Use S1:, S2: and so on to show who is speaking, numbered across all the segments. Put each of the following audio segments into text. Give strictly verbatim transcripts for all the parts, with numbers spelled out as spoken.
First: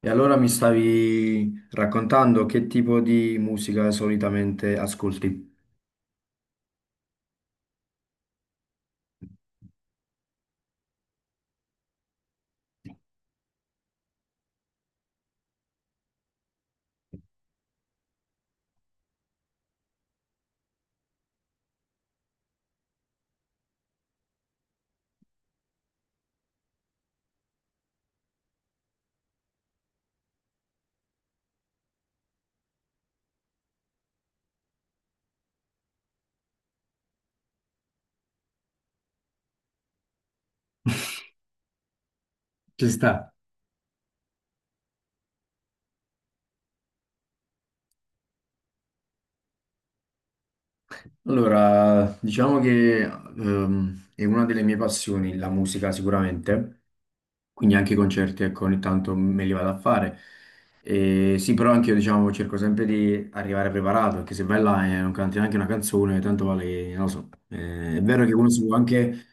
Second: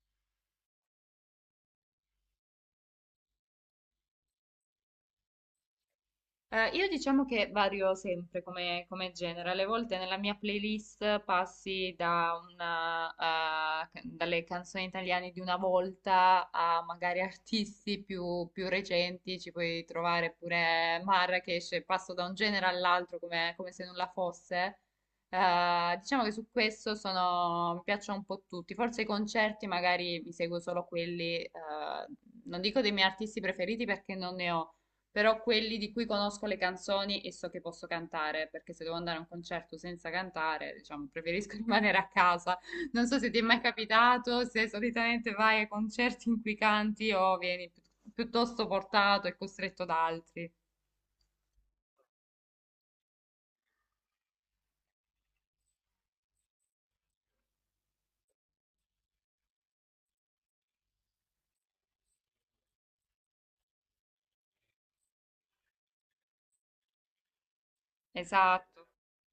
S1: E allora mi stavi raccontando che tipo di musica solitamente ascolti?
S2: Eh, io diciamo che vario sempre come, come genere, alle volte nella mia playlist passi da una, eh, ca- dalle canzoni italiane di una volta a magari artisti più, più recenti, ci puoi trovare pure Marrakesh, passo da un genere all'altro come, come se nulla fosse. Eh, diciamo che su questo sono, mi piacciono un po' tutti, forse i concerti magari mi seguo solo quelli, eh, non dico dei miei artisti preferiti perché non ne ho, però quelli di cui conosco le canzoni e so che posso cantare, perché se devo andare a un concerto senza cantare, diciamo, preferisco rimanere a casa.
S1: Ci
S2: Non
S1: sta.
S2: so se ti è mai capitato, se solitamente vai a concerti in cui canti o vieni pi- piuttosto portato e costretto da altri.
S1: Allora, diciamo che ehm, è una delle mie passioni, la musica sicuramente, quindi anche i concerti, ecco, ogni tanto me li vado a fare. E sì, però anche io, diciamo, cerco sempre di arrivare preparato, perché se vai là e non canti neanche una canzone, tanto vale, che- non lo so. Eh, è vero che uno si può
S2: Esatto.
S1: anche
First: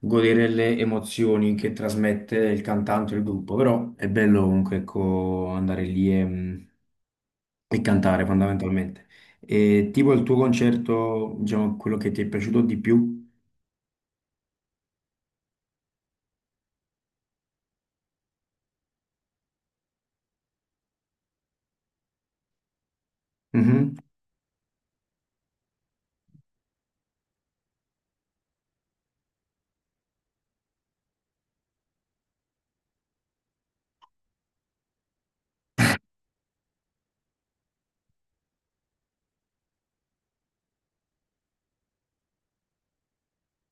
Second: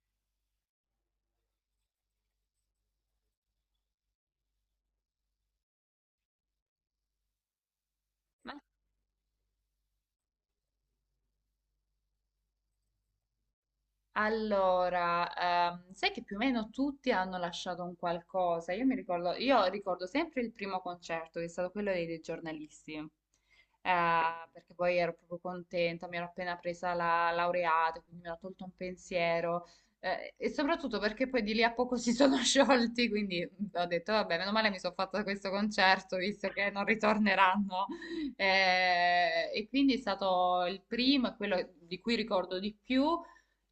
S1: godere le emozioni che trasmette il cantante o il gruppo, però è bello comunque, ecco, andare lì e... mm, e cantare fondamentalmente. E tipo il tuo concerto, diciamo, quello che ti è piaciuto di più?
S2: Allora, ehm, sai che più o meno tutti hanno lasciato un qualcosa. Io mi ricordo, io ricordo sempre il primo concerto, che è stato quello dei, dei giornalisti.
S1: Mhm.
S2: Eh, perché poi ero proprio contenta, mi ero appena presa la laureata, quindi mi ero tolto un pensiero, eh, e soprattutto perché poi di lì a poco si sono sciolti, quindi ho detto, vabbè, meno male mi sono fatta questo concerto, visto che non ritorneranno. Eh, e quindi è stato il primo, e quello di cui ricordo di più.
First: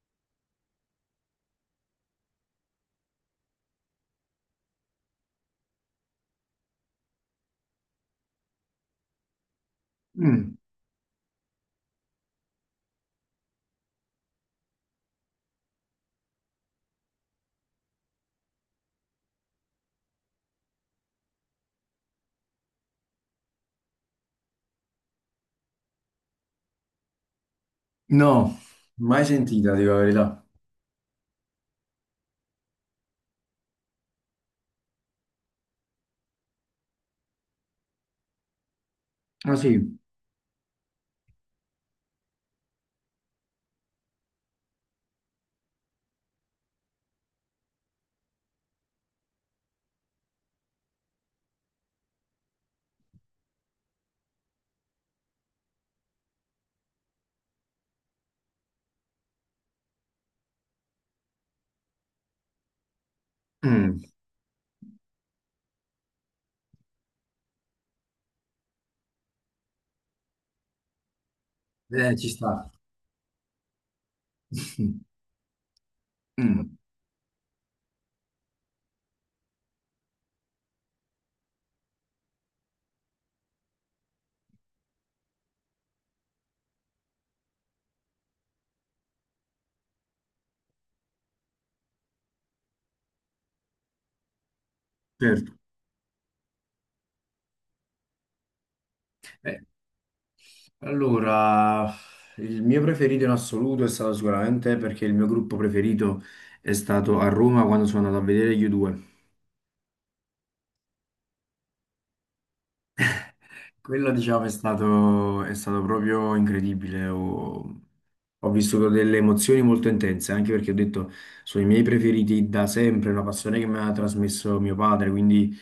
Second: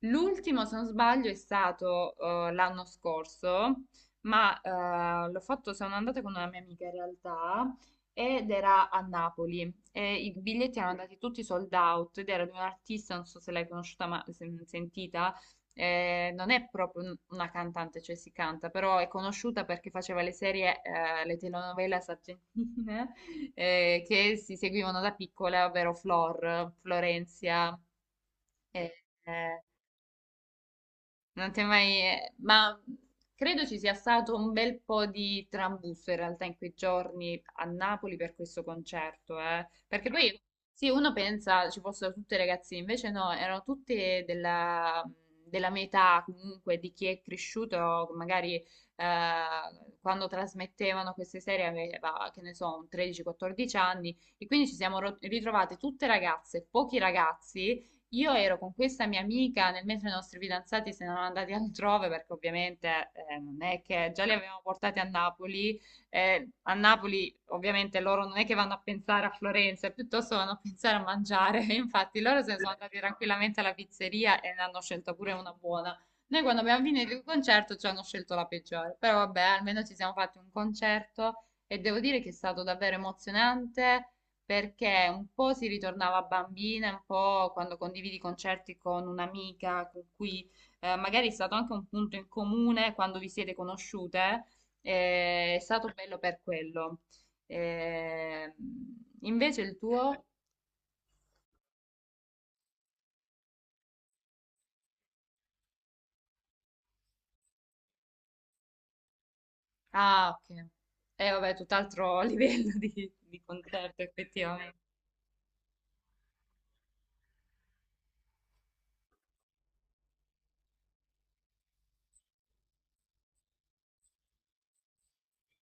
S2: L'ultimo, se non sbaglio, è stato eh, l'anno scorso, ma eh, l'ho fatto, sono andata con una mia amica in realtà, ed era a Napoli. E i
S1: Mm.
S2: biglietti erano andati tutti sold out ed era di un'artista, non so se l'hai conosciuta, ma se- sentita. Eh, non è proprio un- una cantante, cioè si canta, però è conosciuta perché faceva le serie, eh, le telenovelas argentine eh, che si seguivano da piccola, ovvero Flor, Florencia.
S1: No,
S2: eh,
S1: mai
S2: eh,
S1: sentita, dico la verità.
S2: Non ti è mai... eh, Ma credo ci sia stato un bel po' di trambusto in realtà in quei giorni a Napoli per questo concerto,
S1: Ah,
S2: eh.
S1: sì.
S2: Perché poi, sì, uno pensa ci fossero tutte ragazzine, invece no, erano tutte della, della mia età comunque, di chi è cresciuto magari eh, quando trasmettevano queste serie, aveva, che ne so, un tredici quattordici anni, e quindi ci siamo ro- ritrovate tutte ragazze, pochi ragazzi. Io ero con questa mia amica nel mentre i nostri fidanzati se ne erano andati altrove, perché ovviamente eh, non è
S1: Mm.
S2: che già li avevamo portati a Napoli, eh, a Napoli ovviamente loro non è che vanno a pensare a Florenza, piuttosto vanno a pensare a mangiare,
S1: Eh,
S2: infatti
S1: ci
S2: loro se ne
S1: sta.
S2: sono andati tranquillamente alla pizzeria e ne hanno scelta pure una buona. Noi quando
S1: Mm.
S2: abbiamo finito il concerto ci hanno scelto la peggiore, però vabbè, almeno ci siamo fatti un concerto e devo dire che è stato davvero emozionante, perché un po' si ritornava bambina, un po' quando condividi concerti con un'amica con cui eh, magari è stato anche un punto in comune quando vi siete conosciute,
S1: Certo.
S2: eh, è stato bello per quello. Eh,
S1: Eh,
S2: Invece il tuo...
S1: allora, il mio preferito in assoluto è stato sicuramente perché il mio gruppo preferito è stato a Roma quando sono andato a vedere gli U due.
S2: Ah, ok. Eh, vabbè, tutt'altro livello di, di concerto
S1: Quello, diciamo, è
S2: effettivamente.
S1: stato, è stato proprio incredibile. Ho, ho vissuto delle emozioni molto intense, anche perché ho detto, sono i miei preferiti da sempre, una passione che mi ha trasmesso mio padre, quindi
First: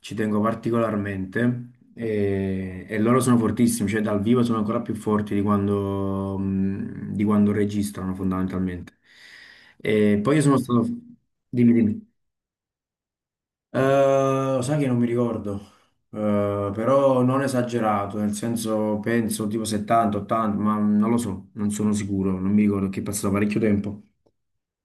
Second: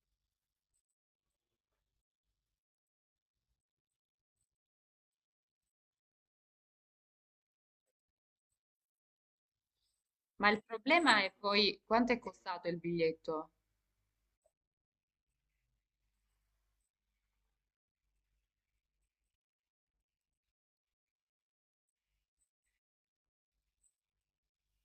S1: ci tengo particolarmente. E, e loro sono fortissimi, cioè dal vivo sono ancora più forti di quando, mh, di quando registrano, fondamentalmente. E poi io
S2: Ma
S1: sono
S2: il
S1: stato...
S2: problema è
S1: Dimmi,
S2: poi
S1: dimmi.
S2: quanto è costato il biglietto?
S1: Eh, sai che non mi ricordo. Eh, però non esagerato, nel senso penso tipo settanta, ottanta, ma non lo so, non sono sicuro, non mi ricordo, che è passato parecchio tempo.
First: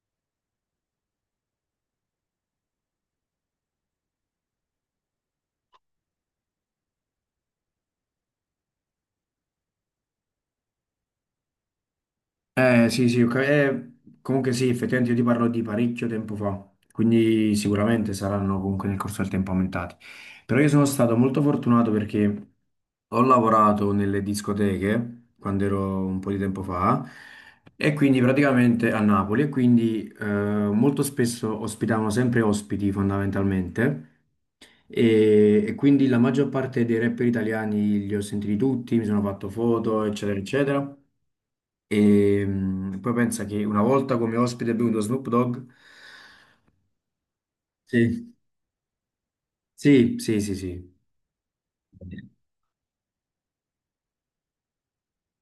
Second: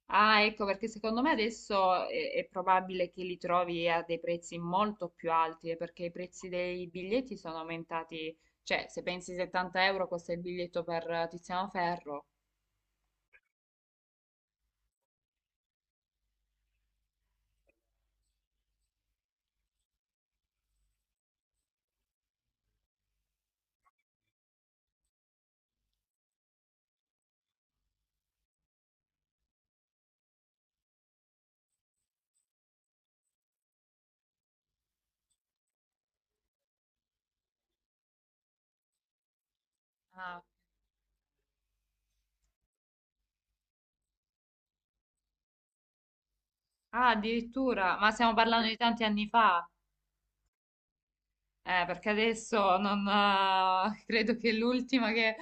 S2: Ah, ecco, perché secondo me adesso è, è probabile che li trovi a dei prezzi molto più alti, eh, perché i prezzi dei biglietti sono aumentati, cioè se pensi settanta euro costa il biglietto per eh, Tiziano Ferro.
S1: Eh sì, sì, ok. Eh, comunque sì, effettivamente io ti parlo di parecchio tempo fa, quindi sicuramente saranno comunque nel corso del tempo aumentati. Però io sono stato molto fortunato perché ho lavorato nelle discoteche quando ero un po' di tempo fa e quindi praticamente a Napoli e quindi eh, molto spesso ospitavano sempre ospiti fondamentalmente. E, e quindi la maggior parte dei rapper italiani li ho sentiti tutti, mi sono fatto foto, eccetera,
S2: Ah,
S1: eccetera. E mm, poi pensa che una volta come ospite è venuto Snoop Dogg.
S2: ah, addirittura, ma stiamo
S1: Sì.
S2: parlando, sì, di tanti anni fa.
S1: Sì, sì, sì, sì.
S2: Eh, perché adesso non, eh, credo che l'ultima che,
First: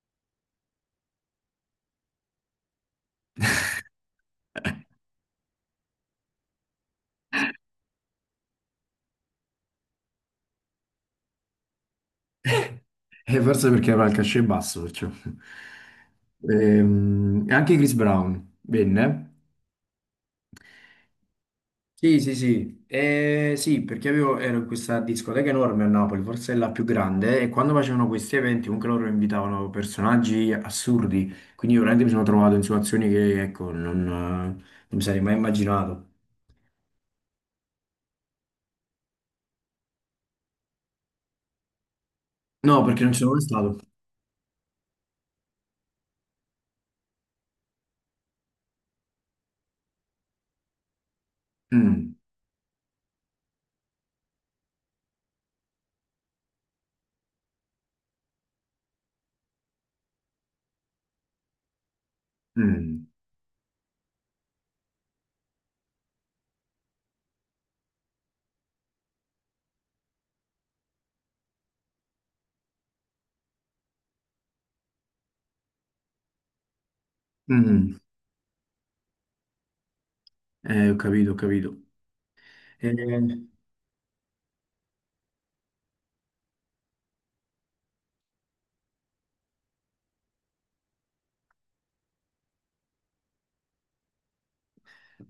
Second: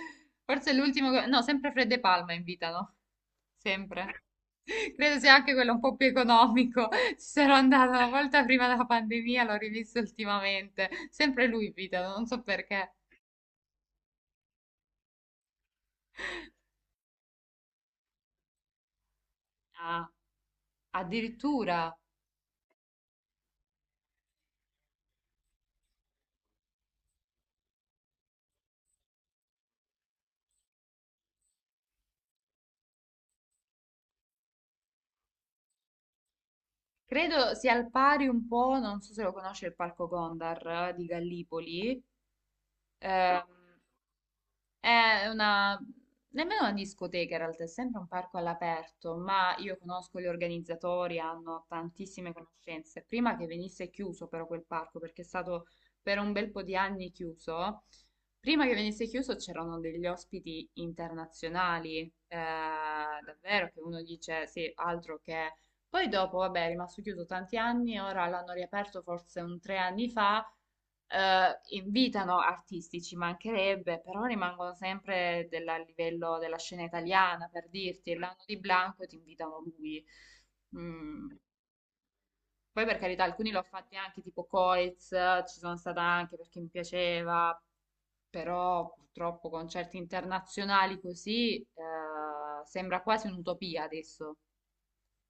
S2: forse l'ultimo, che- no, sempre Fred De Palma invitano, sempre. Credo sia anche quello un po' più economico. Ci sarò andata una volta prima della pandemia, l'ho rivisto ultimamente. Sempre lui invitano, non so perché.
S1: E forse perché aveva il cachet basso, perciò. Ehm, E anche Chris Brown venne.
S2: Ah, addirittura.
S1: Sì, sì, sì. Eh, sì, perché avevo, ero in questa discoteca enorme a Napoli, forse è la più grande, e quando facevano questi eventi comunque loro invitavano personaggi assurdi, quindi io veramente mi sono trovato in situazioni che, ecco, non, eh, non mi sarei mai immaginato.
S2: Credo sia al pari un po', non so se lo conosce il Parco Gondar eh, di Gallipoli.
S1: No, perché non ci sono mai stato.
S2: Ehm, È una, nemmeno una discoteca in realtà, è sempre un parco all'aperto, ma io conosco gli organizzatori, hanno
S1: Mm,
S2: tantissime conoscenze. Prima che venisse chiuso però quel parco, perché è stato per un bel po' di anni chiuso, prima che venisse chiuso c'erano degli ospiti internazionali, eh,
S1: mm,
S2: davvero, che uno dice sì, altro che... Poi dopo, vabbè, è rimasto chiuso tanti anni, ora l'hanno riaperto forse un tre anni fa, eh, invitano artisti, ci mancherebbe, però rimangono sempre della- a livello della scena italiana,
S1: mm,
S2: per
S1: mm.
S2: dirti, l'anno di Blanco ti invitano lui.
S1: Eh, ho
S2: Mm.
S1: capito, ho capito.
S2: Poi
S1: Eh,
S2: per carità, alcuni l'ho fatti anche tipo Coiz, ci sono stata anche perché mi piaceva, però purtroppo concerti internazionali così eh, sembra quasi un'utopia adesso.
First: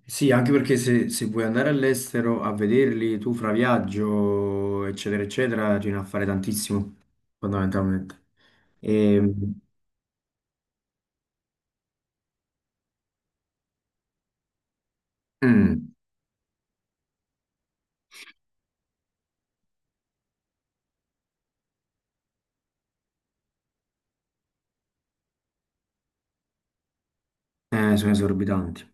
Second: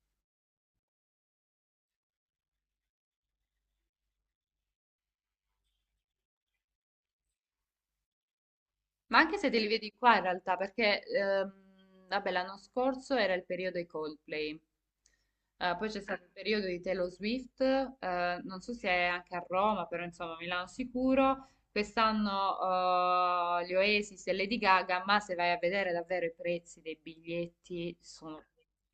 S1: sì, anche perché se, se vuoi andare all'estero a vederli tu fra viaggio, eccetera, eccetera, ce ne a fare tantissimo, fondamentalmente.
S2: Ma
S1: E,
S2: anche se te li vedi qua in realtà, perché ehm, vabbè, l'anno scorso era il periodo dei Coldplay. Eh, poi
S1: mm,
S2: c'è stato il periodo di Taylor Swift, eh, non so se è anche a Roma, però insomma a Milano sicuro. Quest'anno eh, gli Oasis e Lady Gaga, ma se vai a vedere davvero i prezzi dei
S1: eh,
S2: biglietti
S1: Sono
S2: sono
S1: esorbitanti.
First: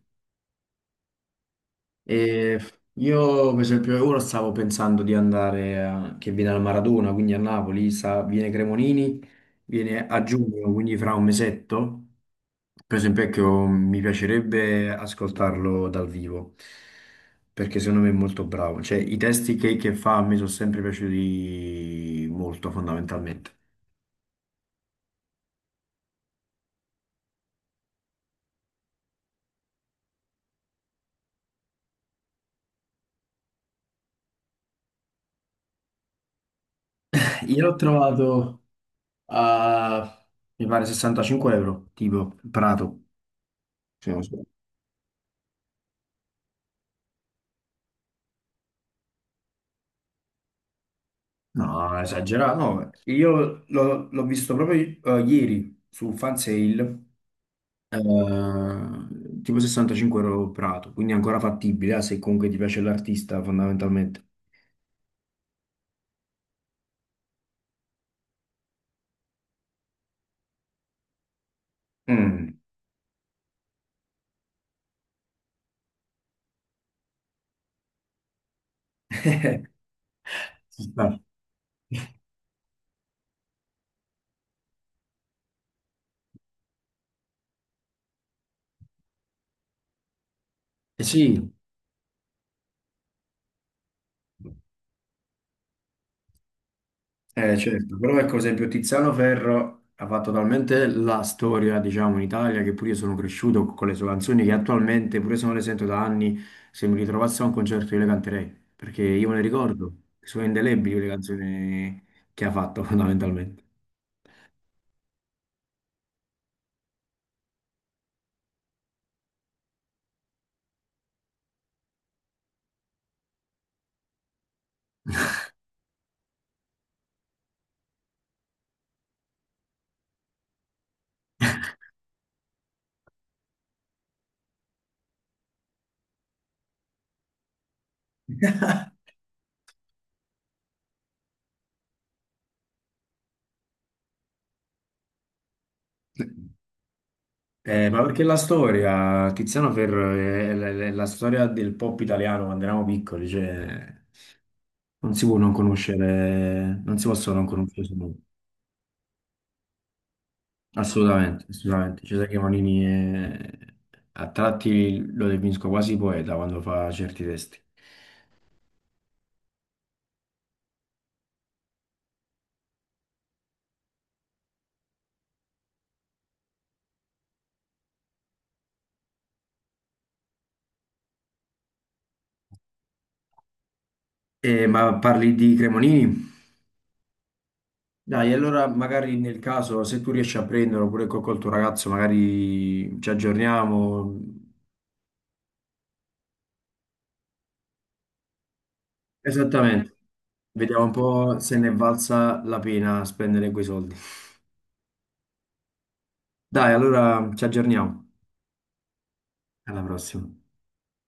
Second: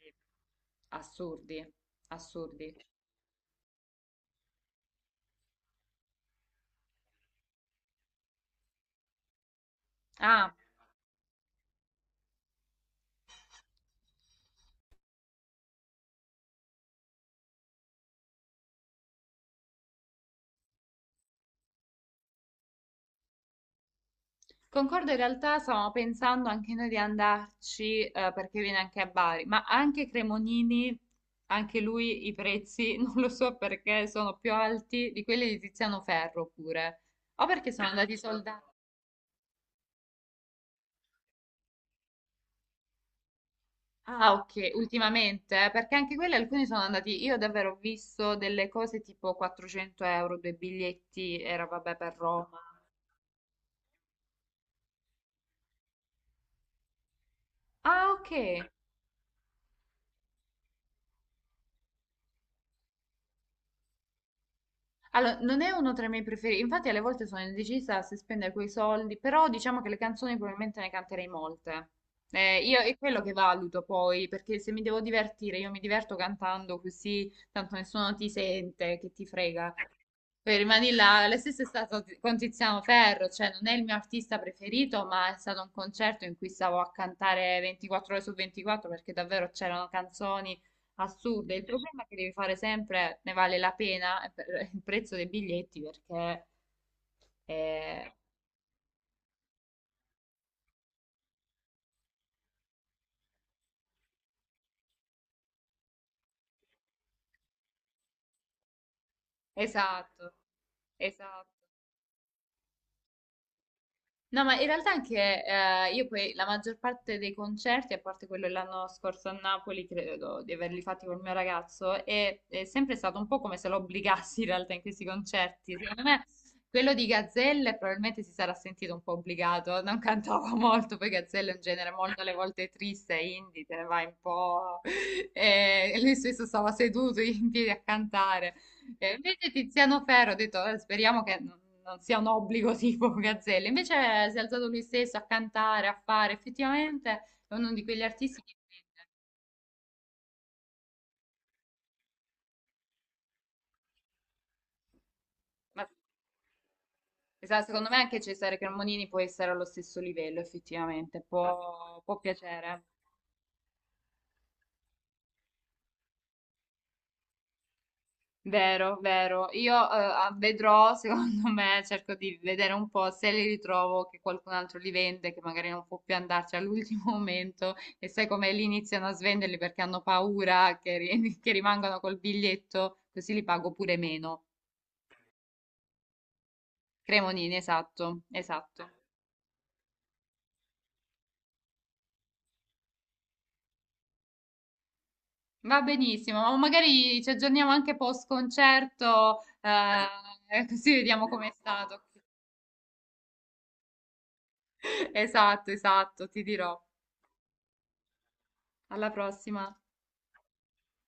S2: assurdi,
S1: E
S2: assurdi.
S1: io, per esempio, ora stavo pensando di andare a- che viene al Maradona, quindi a Napoli, sa- viene Cremonini, viene a
S2: Ah,
S1: giugno, quindi fra un mesetto. Per esempio, ecco, mi piacerebbe ascoltarlo dal vivo, perché secondo me è molto bravo. Cioè, i testi che, che fa mi sono sempre piaciuti molto, fondamentalmente.
S2: concordo, in realtà stavamo pensando anche noi di andarci, eh, perché viene anche a Bari, ma anche Cremonini, anche lui i prezzi, non lo so perché, sono più alti di quelli di Tiziano Ferro pure. O
S1: Io
S2: perché
S1: l'ho
S2: sono andati
S1: trovato
S2: soldati.
S1: a, mi pare, sessantacinque euro, tipo Prato, se non
S2: Ah,
S1: sbaglio.
S2: ok, ultimamente, eh, perché anche quelli alcuni sono andati, io davvero ho visto delle cose tipo quattrocento euro, due biglietti, era vabbè
S1: No,
S2: per
S1: esagerato.
S2: Roma.
S1: No, io l'ho l'ho visto proprio eh, ieri su Fansale,
S2: Ah, ok.
S1: eh, tipo sessantacinque euro Prato, quindi è ancora fattibile, eh, se comunque ti piace l'artista, fondamentalmente.
S2: Allora, non è uno tra i miei preferiti, infatti alle volte sono indecisa se spendere quei soldi, però diciamo che le canzoni probabilmente ne canterei molte.
S1: Mm.
S2: Eh, io è quello che valuto poi, perché se mi devo divertire, io mi diverto cantando così, tanto nessuno ti sente, che ti frega. Poi
S1: Ci
S2: rimani
S1: sta.
S2: là, la stessa è stato con Tiziano Ferro, cioè non è il mio artista preferito, ma è stato un concerto in cui stavo a cantare ventiquattro ore su ventiquattro perché davvero c'erano canzoni.
S1: Eh sì.
S2: Assurdo, il problema è che devi fare sempre, ne vale la pena eh, per il prezzo dei biglietti perché
S1: Eh, certo,
S2: eh,
S1: però ecco, per esempio Tiziano Ferro ha fatto talmente la storia, diciamo, in Italia che pure io sono cresciuto con le sue canzoni che attualmente, pure se non le sento da anni, se mi ritrovassi a un concerto io le canterei, perché io me le ricordo,
S2: esatto,
S1: sono indelebili le
S2: esatto.
S1: canzoni che ha fatto fondamentalmente.
S2: No, ma in realtà anche eh, io poi la maggior parte dei concerti, a parte quello dell'anno scorso a Napoli, credo di averli fatti col mio ragazzo, è, è sempre stato un po' come se lo obbligassi in realtà in questi concerti. Secondo me quello di Gazzelle probabilmente si sarà sentito un po' obbligato, non cantava molto, poi Gazzelle è un genere molto alle volte triste, indie, te ne vai un po'. E lui stesso stava seduto in piedi a cantare. E invece Tiziano Ferro, ho detto, "Eh, speriamo che non non sia un obbligo tipo Gazzelle". Invece eh, si è alzato lui stesso a cantare, a fare. Effettivamente è uno di
S1: Eh, ma
S2: quegli
S1: perché la
S2: artisti che... prende.
S1: storia, Tiziano Ferro è, è- è la storia del pop italiano quando eravamo piccoli, cioè... Non si può non
S2: Ma,
S1: conoscere, non si possono non
S2: esatto,
S1: conoscere
S2: secondo me
S1: Samuel.
S2: anche Cesare Cremonini può essere allo stesso livello, effettivamente.
S1: Assolutamente,
S2: Può,
S1: assolutamente.
S2: può
S1: Cesare Cremonini
S2: piacere.
S1: è- a tratti lo definisco quasi poeta quando fa certi testi.
S2: Vero, vero. Io eh, ah, vedrò, secondo me, cerco di vedere un po' se li ritrovo, che qualcun altro li vende, che magari non può più andarci all'ultimo momento, e sai come lì iniziano a svenderli perché hanno paura che, ri- che rimangano col biglietto, così li pago pure meno.
S1: Eh, ma parli di Cremonini?
S2: Cremonini, esatto,
S1: Dai, allora
S2: esatto.
S1: magari nel caso, se tu riesci a prenderlo oppure col, col tuo ragazzo, magari ci aggiorniamo.
S2: Va benissimo, ma magari ci aggiorniamo anche post concerto,
S1: Esattamente.
S2: eh,
S1: Vediamo un
S2: così vediamo
S1: po'
S2: com'è
S1: se ne è
S2: stato.
S1: valsa la pena spendere quei soldi.
S2: Esatto, esatto, ti
S1: Dai,
S2: dirò.
S1: allora ci aggiorniamo.
S2: Alla prossima.
S1: Alla prossima.